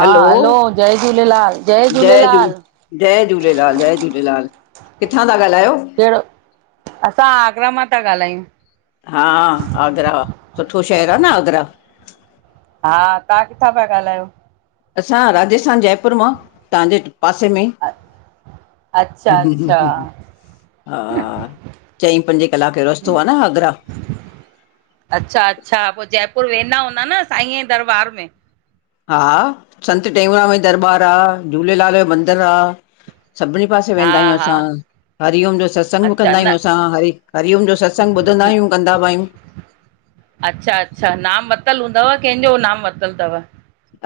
हलो लाल जय जय झू झूलेलाल जय झूलेलाल, जय झूलेलाल किथां था ॻाल्हायो? जहिड़ो असां आगरा मां था ॻाल्हायूं। हा आगरा, सुठो शहर आह न आगरा हा, तहां किथां पिया ॻाल्हायो? असां राजस्थान जयपुर मां तव्हांजे पासे में ही अच्छ, अच्छा, अच्छा हा चईं पंजे किलाक जो रस्तो आह न आगरा। अच्छा, अच्छा पोइ जयपुर वेंदा हूंदा न साईं जी दरबार में। हा संत टेऊंराम जी दरबार आह, झूलेलाल जो मंदिर आह सभिनी पासे हा वेंदा आहियूं हा असां। हरिओम जो सत्संग बि अच्छा कंदा न आहियूं असां हरी हरिओम जो सत्संग ॿुधंदा आहियूं कंदा ब आहियूं। अच्छा, अच्छा नाम वतल हूंदव कंहिंजो नाम वतल थव?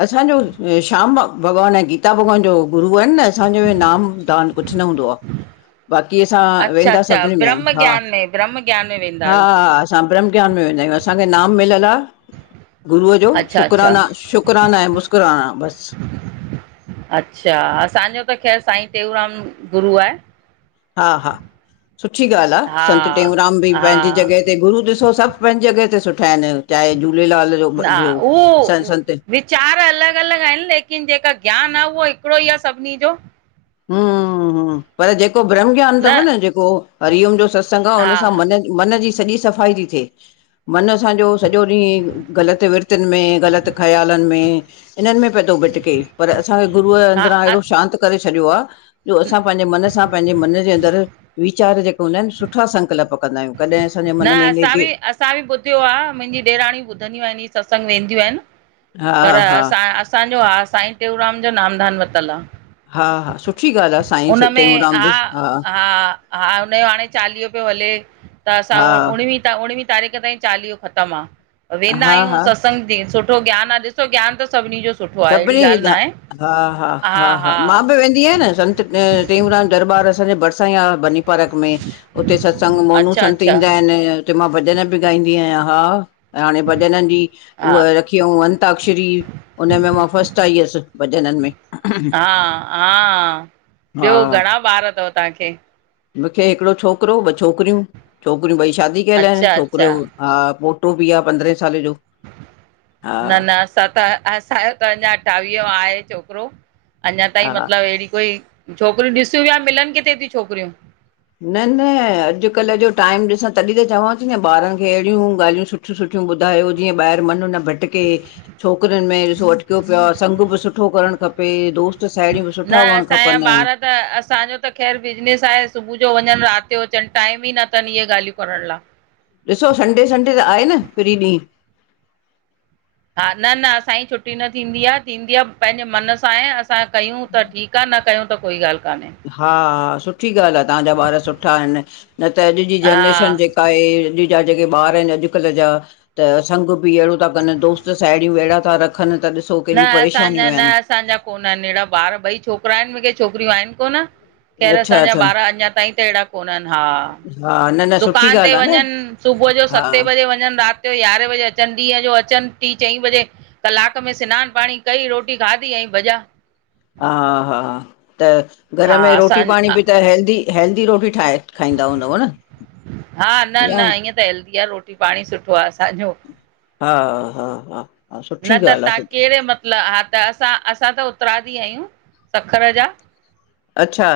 असांजो श्याम भ भगवान आहिन। गीता भॻवान जो गुरू आहिनि न असांजो नाम दान कुछ न हूंदो आह। बाक़ी असां अच्छा वेंदा अच्छा सभिनी में आहियूं ब्रह्म हा, ज्ञान में ब्रह्म ज्ञान में वेंदा हा, आहियो हा असां ब्रह्म ज्ञान में वेंदा आहियूं असांखे नाम मिलियल आह गुरू अ जो अच्छा अच्छा शुकराना शुक कुराना आहे मुस्कराना हा, बस। अच्छा असांजो त खैर साईं टेऊंराम गुरू आहे। हा, हा सुठी ॻाल्हि आह, हा संत टेऊंराम बि हा पंहिंजी जॻह त गुरू ॾिसो सभु पंहिंजी जॻह ते सुठा आहिनि चाहे झूलेलाल जो ॿियो स संत चार अलॻि अलॻि आहिनि लेकिन जेका ज्ञान आहे उहो हिकिड़ो हीअं आह सभिनी जो हु पर जेको ब्रह्म ज्ञान थव न जेको हरिओम जो सत्संग आह हुन सां हा मन मन जी सॼी सफ़ाई थी थे मन असांजो सॼो ॾींहुं ग़लति विर्तुन में ग़लत ख़्यालनि में हिननि में पियोए थो भिटके पर असांखे गुरूअ अंदरां हा हेड़ो शांत करे छॾियो आह जो असां पंहिंजे मन सां पंहिंजे मन जे अंदरु विचार जेके हूंदा आहिनि सुठा संकल्प कंदा आहियूं। कॾहिं असांजे न मन में असां नेगे बि असां बि ॿुधियो आह, मुंहिंजी ॾेराणी ॿुधंदियूं आहिनि हीअं सत्संग वेंदियूं आहिनि। हा पर हा असां असांजो हा साईं टेऊंराम जो नामधान वतलु आह। हा हा सुठी ॻाल्हि आहे साईं हुनमें टेऊंराम बि हा, हा, हा हुनयो हाणे चालीहो पियो हले। त असां हा उ उणवीह त उणिवीह तारीख़ ताहिं चालीहो ख़तमु आह, वेंदा हा आहियूं हा सत्स त्संग ते सुठो ज्ञान आह, ॾिसो ज्ञान त सभिनी जो सुठो आहे अहिड़ी सभिनी खें ॻाल्हि न जा आहे हा, हा, हा, हा, मां बि वेंदी आहियां न संत टेऊंराम दरबार असांजे भरसां ई आह बनी परख में उते सत्संग मोनू अच्छा संत अच्छा ईंदा आहिन हुते मां भॼन बि गाईंदी आयां हाँ हाणे भॼनन जी उव हा किय उं अंताक्षरी हुन में मां फस्ट आई अस भजनन में हा, हा हा ॿियो घणा ॿार थव ताखें मूंखे हिकड़ो छोकिरो ॿ छोकिरियूं, छोकिरियूं ॿई शादी कयल आहिन, अच्छा छोकिरिय अच्छा हा पोटो बि आह पंद्रहें साले जो। हा न, न असां त असांजो त अञा अठावीहो जो आहे छोकिरो। अञा ताईं हा मतलब हेड़ी कोई, छोकिरियूं ॾिसूं वयां मिलन किथे थी छोकिरियूं। न, न अॼु कल जो टाइम ॾिसां तॾहिं त चवां थी न ॿारनि खे हेड़ियूं ॻाल्हियूं सुठ सु, सुठ्यूं ॿुधायो जीएं ॿाहर मन न भटके। छोकरिन में ॾिसो अटक्यो पयो आ, संग बि सुठो करण खपे, दोस्त त, साहड़ियूं बि सुठा हुअण असांजा खपन। ॿार न असांजो त ख़ैरु बिजनेस आहे, सुभू जो वञन, रात जो अचन, टाइम ई नथन इहे ॻाल्हियूं करण ला। ॾिसो संडे- संडे त आहे न, फ्री ॾींह। हा, न- न असांजी छुट्टी न थींदी आ, थींदी आ पैंजे मन सां आहे, असां कयूं त ठीक आ, न कयूं त कोई ॻाल्ह कान्हें। हा, सुठी ॻाल्ह आ, तहांजा ॿार सुठा एन, न त अॼ जी हा जनरेशन जेका का ए अॼ जा जेके ॿार एन, अॼकल्ह जा त संग बि अहिड़ो ता कन, दोस्त साहिड़ियूं अहिड़ा ता रखन, त ॾिसो न केॾयूं असांजा परेशानयूं न एन। असांजा कोन्हन एड़ा ॿार, ॿई छोकरा आहिन मूंखे छोकरियूं आहिन कोन। खैर अच्छा असांजा अच्छा ॿार, अंञा ताईं त एड़ा कोन्हन, हा हा न न सुठी दुकान ते ॻाल्हि आहे न वञन, सुभूह जो हा सतें बजे वञन, रात जो, यारहें बजे अचन, ॾींहं जो अचन टीं चईं बजे, कलाक में सिनान पाणी कई, रोटी खाधी, अईं भॼा। हा हा, त घर हा में रोटी असां पाणी बि त, हैेल्दी, हैल्दी रोटी ठाइ। हा, न या न ईअं त हैल्दी आ, रोटी पाणी सुठो आ असांजो। हा हा, हा हा न सुठी त ॻाल्हि आहे तां सुठी केड़े मतलब हा, त असां असां त उतराधी आयूं सखर जा। अच्छा,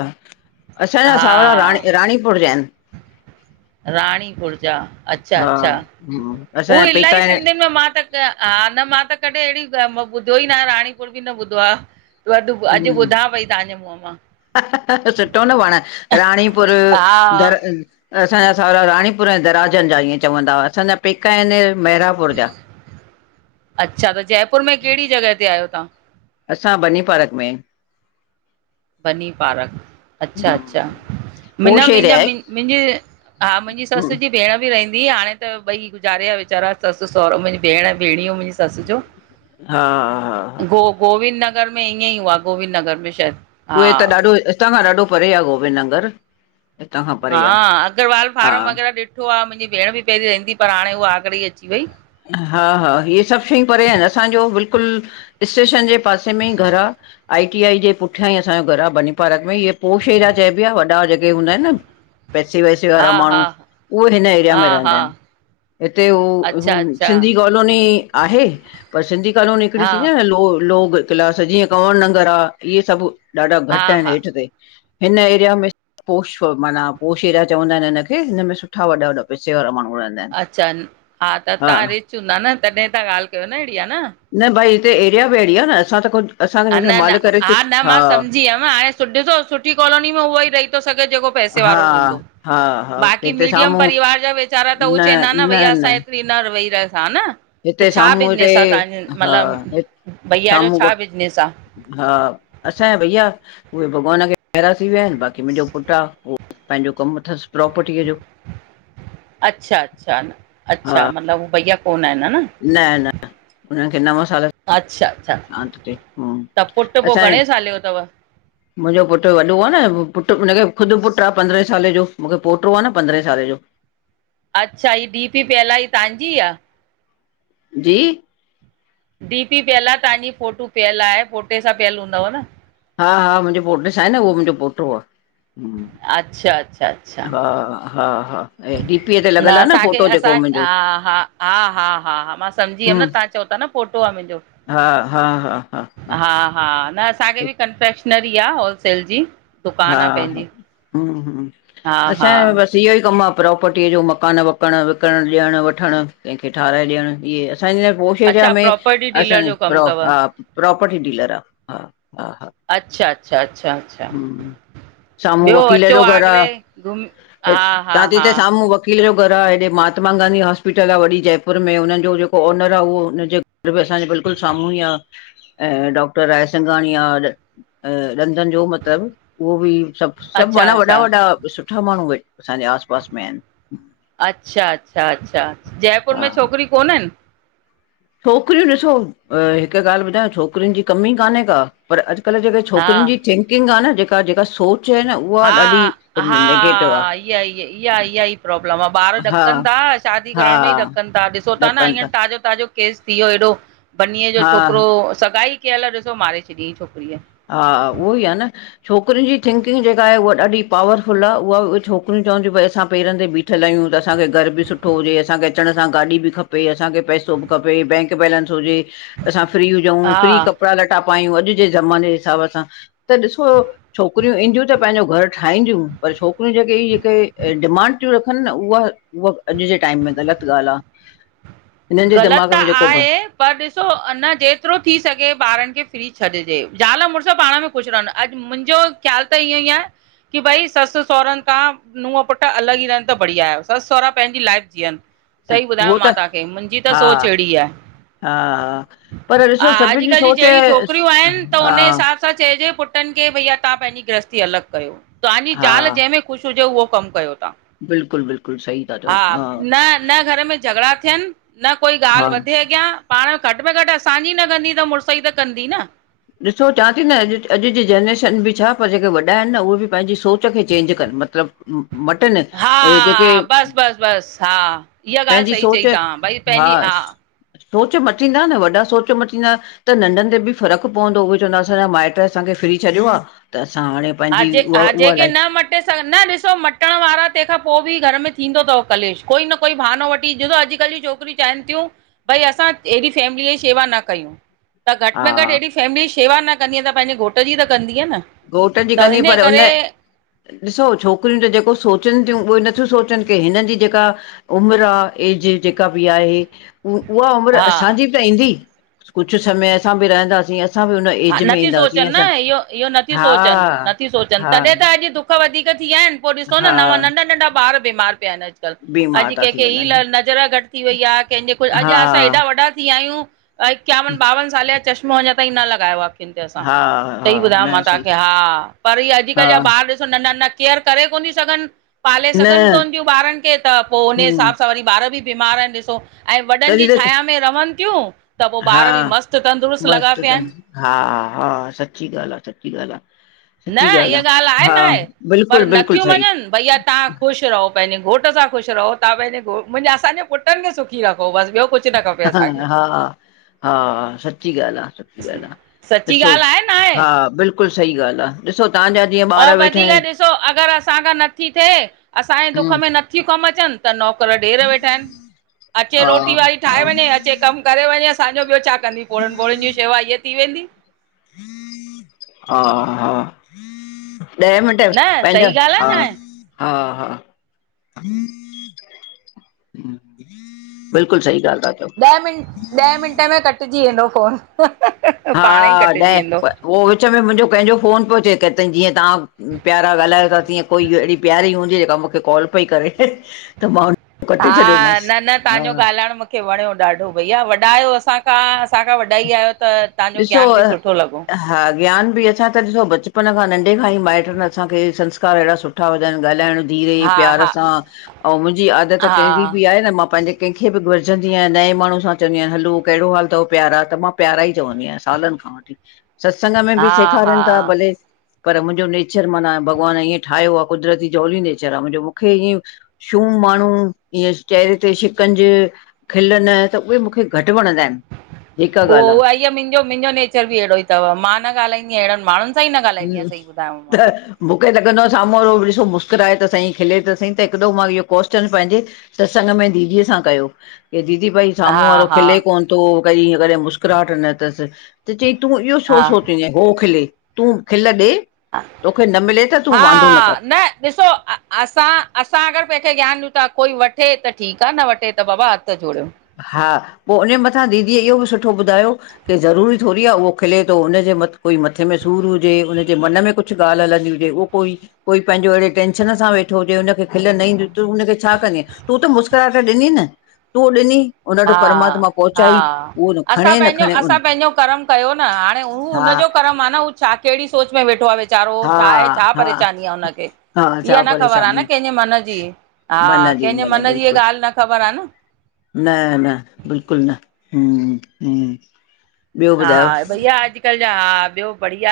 असांजा हा साहुरा रांणी रांणीपुर जा एन। रांणीपुर जा, अच्छा हा अच्छा, हम्म उओ असांजा पेका इलाही सिंधयुन में मां त त हा, न मां त, कॾहिं एड़यूं मां ॿुधयो ई नांहे, राणीपुर बि न ॿुधो आ। अॼ आहिनि ॿुधां पई तहांजे मुंह मां। सुठो न पाण, रांणीपुर हा हा दर् असांजा साहुरा राणीपुर ऐं दराजन जा, ईंएं चवंदा हुआ, असांजा पेका एन मैरापुर जा। अच्छा, त जयपुर में केड़ी जगह ते आयो तहां? असां बनीं पारक में। बनीं पारक। अच्छा अच्छा, मिनां पोश एरिया मुंजा, आहे मुंजी हा मुंजी सस जी भेण बि रहंदीही, हाणे त ॿई गुज़ारेवया वेचारा, सस सहुरो मुंजी भेंण भेंणियो मुंजी सस जो। हा हा, हा हा गो गोविंद नगर में, ईअंई हुआ गोविंद नगर में शायद उहे त ॾाढो, हितां खां ॾाढो परे आ, गोबिंद नंगर। हां, अगरवाल फार्म वग़ैरा ॾिठो आ, मुंजी भेण बि पहिरीं रहंदीही, पर हाणे उहा आगरे ई अची वई। हा हा, इहे सभ शयूं परे एन, असांजो बिल्कुल स्टेशन जे पासे में ईं घर आ। आई, टी, आई जे पुठयां ई असांजो घर आ, बनीपारक में, इहे पोश एरिया चइबी आ, वॾा जेके हूंदा एन न। पैसे वैसे वारा हा हा मांण्हूं, उहो हिन एरिया हा में हा रहंदा एन, हिते हू, हू अच्छा अच्छा सिंधी कॉलोनी आहे, पर सिंधी कॉलोनी हिकड़ी हा थींदी आ न, लो लोग क्लास, जीअं कंवर नंगर आ, इहे सभ ॾाढा हा घट अहिन हा हेठ ते, हिन एरिया में पोष माना पोष एरिया, चवंदा ऐन हिनखे, हिन में सुठा वॾा वॾा पैसे वारा माण्हूं रहंदा एन। अच्छा, हा त तहां रिच हूंदा न तॾहिं ता ॻाल्हि कयो न हेड़ी, हा न? न भाई, हिते एरिया बि एड़ी आ न, असां त खुद आ न न, हा न, मां सम्झी वयम, हाणे सु ॾिसो सुठी कॉलोनी में उहोई रही तो सघो जेको पैसे हा वारो हूंदो, हा हा बाक़ी हिते मीडियम साम्हूं परिवार जा वेचारा त हू चेंदा न, भई असां एत पींदा वेइ रह हा न, त हिते छा साम्हूं हिते बिजनेस आ तांजो हा मतिलबु भैया जो छा साम्हूं बिज नेस आ। हा असांजा भईया, उहे भॻवान खे प्यारा थी विया आहिनि बाक़ी मुंहिंजो पुटु आ उहो पंहिंजो कम अथसि प्रोपर्टीअ जो। अच्छा अच्छा, हा अच्छा मतिलबु उ भैया कोन आहिनि ह न। न न हुननि खे नव सालु अच्छा अच्छा हा त चऐ हो त पुटु पोइ असांय घणे साले जो अथव मुंहिंजो पुटु वॾो आ न, पुटु हुनखे ख़ुदि पुटु आ पंद्रहें साले जो, मूंखे पोटो आ न पंद्रहें साले जो। अच्छा ही डीपी पियल आ ही तव्हांजी आ। जी डीपी पियल आ तांजी फोटू पियल आए पोटे सां पियल हूंदव न। हा हा मुंहिंजे पोटे सा आहे न उहो मुंहिंजो पोटो आ। अच्छा अच्छा अच्छा हा, हा हा। ऐं डीपीअ ते न लॻल आहे असांखे फोटो जेको असां मुंहिंजो हा हा हा हा हा हा मां समझी वियम न हम तां चओ ता न पोटो आ मुंहिंजो, हा हा हा हा हा न असांखे बि कंफ्रेशनरी आ होलसेल जी। हा दुकानु आहे हा पंहिंजी हू हू हा हा असांय बस इहो ई कमु आ प्रोपर्टीअ जो मकान वकान विकरण ॾियण वठणु कंहिंखे ठाहिराय ॾियण इहे असांजा पोष एरिया अच्छा में, प्रॉपर्टी असां डीलर जो कमु प्रो अथव हा प्रोपर्टी डीलर आ हा हा हा। अच्छा अच्छा अच्छा अच्छा, हम्म साम्हूं ॿियो वकील अचो जो घर आ आगरे घुम, हा हा चवां थी हा त साम्हूं वकील जो घर आ हेॾे महात्मा गांधी हॉस्पिटल आ वॾी जयपुर में हुननि जो जेको ओनर आ उहो हुनजे त बि असांजे बिल्कुल साम्हूं ई आ ऐं डॉक्टर रायसिंघाणीआ ॾ अ ॾधन जो मति तबु उहो बि सभु सभु अच्छा माना वॾा अच्छा वॾा सुठा माण्हू वे असांजे आस पास में आहिनि। अच्छा अच्छा अच्छा जयपुर में हा हा छोकिरी कोननि? छोकिरियूं ॾिसो, हिकु ॻाल्हि ॿुधायां छोकिरियुनि जी कमी ई कान्हे का पर अॼुकल्ह जेके हा छोकिरियुनि जी थिंकिंग आ न जेका जेका सोच आ न उहा ॾाढी हा नेगेटिव आहे हा, इया इया ई प्रॉब्लम आ ॿार हा ॾकनि ता, शादी हा करण में ई ॾक ॾकनि ता ॾिसो ता न ॾकनि हियर था ताज़ो ताज़ो केस थी वियो एॾो, बनीअ जो हा छोकिरो सगाई कयल ॾिसो मारे छॾियईं छोकिरीअ। हा उवोइ आ न छोकिरियुनि जी थिंकिंग जेका आए हुव ॾाॾी पावरफुल आ उहा बि छोकिरियूं चवन तियूं भी असां पेरनि ते बी बीठल आहियूं त असांखे घर बि सुठो हुजे असांखे अचण सां गाॾी बि खपे असांखे पैसो बि खपे, बैंक बैलेंस हुजे असां फ्री हुजऊं फ्री हा कपिड़ा लटा पायूं अॼु जे ज़माने हिसाब सां त ॾिसो छोकिरियूं ईंदियूं त पंहिंजो घर ठाहींदियूं पर छोकिरियूं जेके इ जेके डिमांड तियूं रखनि न उहा उहा अॼु जे टाइम में ग़लति ॻाल्हि आ। हिननि जे ग़लत दिमाग़ त में जेको आहे पर ॾिसो अ न जेतिरो थी सघे ॿारनि खे फ्री छॾजे, ज़ाल मुड़ुसु पाण में खूश रंहनि, अॼु मुंहिंजो ख़्याल त इएं ई आ की ॿई ससु सहुरनि खां नुंह पुट अलॻि ई रहनि त बढ़िया आए, ससु सहुरा पंहिंजी लाइफ जीअनि सही ॿुधाया उहो मां त तव्हांखे। मुंहिंजी त हा सोच ऐड़ी आ। हा। पर ॾिसो सभिन जी अॼुकल्ह सोच जहिड़ी छोकिरियूं आहिनि त हा। उन सां हिसाब चइजे पुटनि खे भईया तहां पंहिंजी गृहस्थी अलॻि कयो तव्हांजी हा ज़ाल जहिं में खुश हुजे उहो कम कयो तहां, बिल्कुलु बिल्कुलु सही था चओ हा न न घर में झगड़ा थियनि न कोई हा ॻाल्हि वधे अग् अॻिया़ पांण घटि में घटि असांजी न कंदी त मुड़ुसई त कंदी न ॾिसो चवां थी न अॼु -अॼु जी जनरेशन बि छा, पर जेके वॾा हिनि न उहे बि पांजी सोच खे चेंज कनि मतिलबु मतिलब मटिन हे जेके हा बसि बसि बसि हा इह्या ॻाल्हि पंहिंजी सही सोच चई तहां भई पंहिंजी हा सोच मटींदा न वॾा सोच मटींदा त नंढनि ते बि फ़र्क़ु पवंदो, उहे चवंदा असांजा माइट्र असांखे फिरी छॾियो आ त असां हाणे हा पंहिंजी जे उहा हा उहा जेके लाइफ न मट मटे सघन, न ॾिसो मटण वारा तहिखां पो बि घर में थींदो तव कलेश कोई न कोई बहानो वठी ॾिसो अॼुकल्ह जी छोकि छोकिरियूं चाहिनि तियूं, भई असां ऐॾी फैमिलीअ जी शेवा न कयूं त घटि हा में घटि हेॾी फैमिलीअ जी शेवा न कंदीअ त पंहिंजे घोट जी त कंदीअ न घोट जी त कंदी इन पर करे उन्ह ॾिसो छोकिरियुन जो जेको सोचिनि थियूं उहो नथियूं सोचनि के हिननि जी जेका उमिर आ एज जेका बि आहे उ उहा उमिरि हा असांजी बि त ईंदी, कुछु समय असां बि रहंदासीं असां बि उन हा नथियूं सोचनि न इह्यो -इह्यो नथियूं सोचनि हा नथियूं सोचनि हा तॾहिं त अॼु दुख वधीक थी या इनि पो ॾिसो हा नवां नंढा नंढा ॿार बीमार पिया इनि अॼु अॼुकल, बीमार अॼु था थी कहिखे ही वञनि हा लर न नज़र घटि थी वई आ, कंहिंजे कुछ अॼु हा असां एॾा वॾा थी विया आहियूं इक्यावन ॿावन सालें या चश्म मो अञां ताईं न लॻायो आ अखियुनि ते असां हा हा सही ॿुधाया़व मां न सही तहांखे हा पर इह्ये अॼुकल्ह हा जा ॿार ॾिसु नंढा -नंढा केयर करे कोन थियूं सघनि पाले न सघनि कोन थियूं ॿारनि खे त पो उन्हे हम्म हिसाब सां वरी ॿार बि बीमार आहिनि ॾिसो ऐं वॾनि जी तॾहिं त छाया में रहनि तियूं, त पो हा ॿार बि मस्तु तंदुरुस्तु लॻा मस्तु पिया त हिनि। हा हा, सच्ची ॻाल्हि आ सच्ची ॻाल्हि आ। न इह्य ॻाल्हि आहे ना हे पर बिल्कुलु बिल्कुलु नथियूं सही मंञंनि भईया तव्हां ख़ुशि रहो पंहिंजे घोट सां ख़ुशि रहो तहां पंहिंजे घो मुंजा असांजे पुट्रनि खे सुखी रखो बसि ॿियो कुछु ह हा हा सच्ची ॻाल्हि आ सच्ची ॻाल्हि आ। सची ॾिसो ॻाल्हि आहे न आहे हा, बिल्कुलु सही ॻाल्हि आ ॾिसो तव्हांजा। जीअं और ॿार वेठा वधीक आहिनि ॾिसो अगरि असांखां नथी थिए असांजे दुख हम्म में नथियूं कमु अचनि त नौकर ॾेर वेठा हिनि, अचे हा रोटी वारी हा ठाहे वंञें, अचे कमु करे वंञें असांजो ॿियो छा कंदी पोड़नि - पोड़युनि जी शेवा हीअं थी वेंदी। हा हा। ॾहे मिन्टें में न पंहिंजा, सही ॻाल्हि आहे हा न आहे हा हा। बिल्कुलु सही ॻाल्हि ता चओ। ॾह मिंट, ॾह मिन्ट में कटिजी वेंदो फोन। हा पाणे ई कटिजी ॾहें, वेंदो उहो विच में मुंजो कंहिंजो फोन पियो अचे केतें जीअं तव्हां। प्यारा ॻाल्हायो ता, तीअं कोई अहिड़ी प्यारी हूंदी जेका मुखे कॉल पई करे त मां उन हा, न न तहांजो ॻाल्हाइण मुख खे वणिंयो ॾाढो, भईया वॾा आहियो असांखां असांखां वॾा ही आहियो त तहांजो ज्ञान ॾिसो बि सुठो लॻो। हा ज्ञान बि असां त ॾिसो बचपन खां नंढे खांई माइट्रनि असांखे संस्कार अहिड़ा सुठा विधाइन ॻाल्हाइणु धीरे हा प्यार हा सां, अंउं मुंजी आदत कहिणी हा बि आहे न मां पांजे कंहिंखे बि घुरजंदी आहिया नए माण्हूं सां चवंदी आहियान हलो कहिड़ो हाल तव प्यारा त मां प्यारा ई चवंदी आहियां सालनि खां वठी। सत्संग में बि हा हा सेखारनि था भले पर मुंहिंजो नेचर माना भॻवानु ईअं ठाहियो आ, कुदरती जौली नेचर आ मुंहिंजो मुखे ईएं छूम माण्हू ईअ चेहिरे ते शिकंज खिल न, त उहे मुखे घटि वणंदा आहिनि। जेका उहो ॻाल्हि उहाई मुंहिंजो, मुंहिंजो नेचर बि अहिड़ो ई त, मां न ॻाल्हाईंदी आहियां अहिड़नि माण्हुनि सही न ॻालाईंदीय आहे आयां, सही ॿुधाया मां त। मूंखे लॻंदो आहे साम्हूं वारो बि ॾिसो मुखे लॻंदो आ साम्हूं वारो मुस्कराए त साईं खिले त सईं त हिकॾो मां इहो क्वेस्शन पंहिंजे सत्संग में दीदीअ सां कयो, कि दीदी भई साम्हूं हा वारो हा खिले कोन तो, भई कॾहिं मुस्कराहट न तसि। त चयईं, तूं इहो छो हा सोचिजें, हो खिले, तूं खिल ॾे। तोखे न मिले त तूं वांदो कर हा, न ॾिसो अ असां, असां अगरि केखे ज्ञानु ॾियूं था कोई वठे त ठीकु आ, न वठे त बाबा हथु जोड़ियो। हा, पोइ उन्हीअ मथां दीदीअ इहो बि सुठो ॿुधायो कि ज़रूरी थोरईआ, उहो खिले थो, हुनजे कोई मथे में सूर हुजे, हुनजे मन में कुछु कुछु ॻल्हि हलंदी हुजे उहो कोई कोई पंहिंजो अहिड़े टेंशन सां वेठो हुजे हुनखे खिल न ईंदी, तूं हुनखे छा कंदीअं? तूं त मुस्कराहट ॾिनी न, तूं ॾिनी? हुन वटि हा परमात्मा हा पहुचाई उहो न असां खणे न पंहिंजो, खणे असां उन पंहिंजो कर्म कयो न, हाणे हू हा हुनजो कर्म आ न, हू। छा कहिड़ी सोच में वेठो आ विचारो? हा छा आहे, छा हा परेशानी आ उनखे? हा इहा छा न ख़बर आ न परेशानी कंहिंजे मन जी, हा, मन जी कंहिंजे मन जी ईया बिल्कुलु ॻाल्हि न ख़बर आ न। न न बिल्कुलु न। हम्म, हम्म। ॿियो ॿुधायो हा भईया। अॼकल जा, हा ॿियो बढ़िया।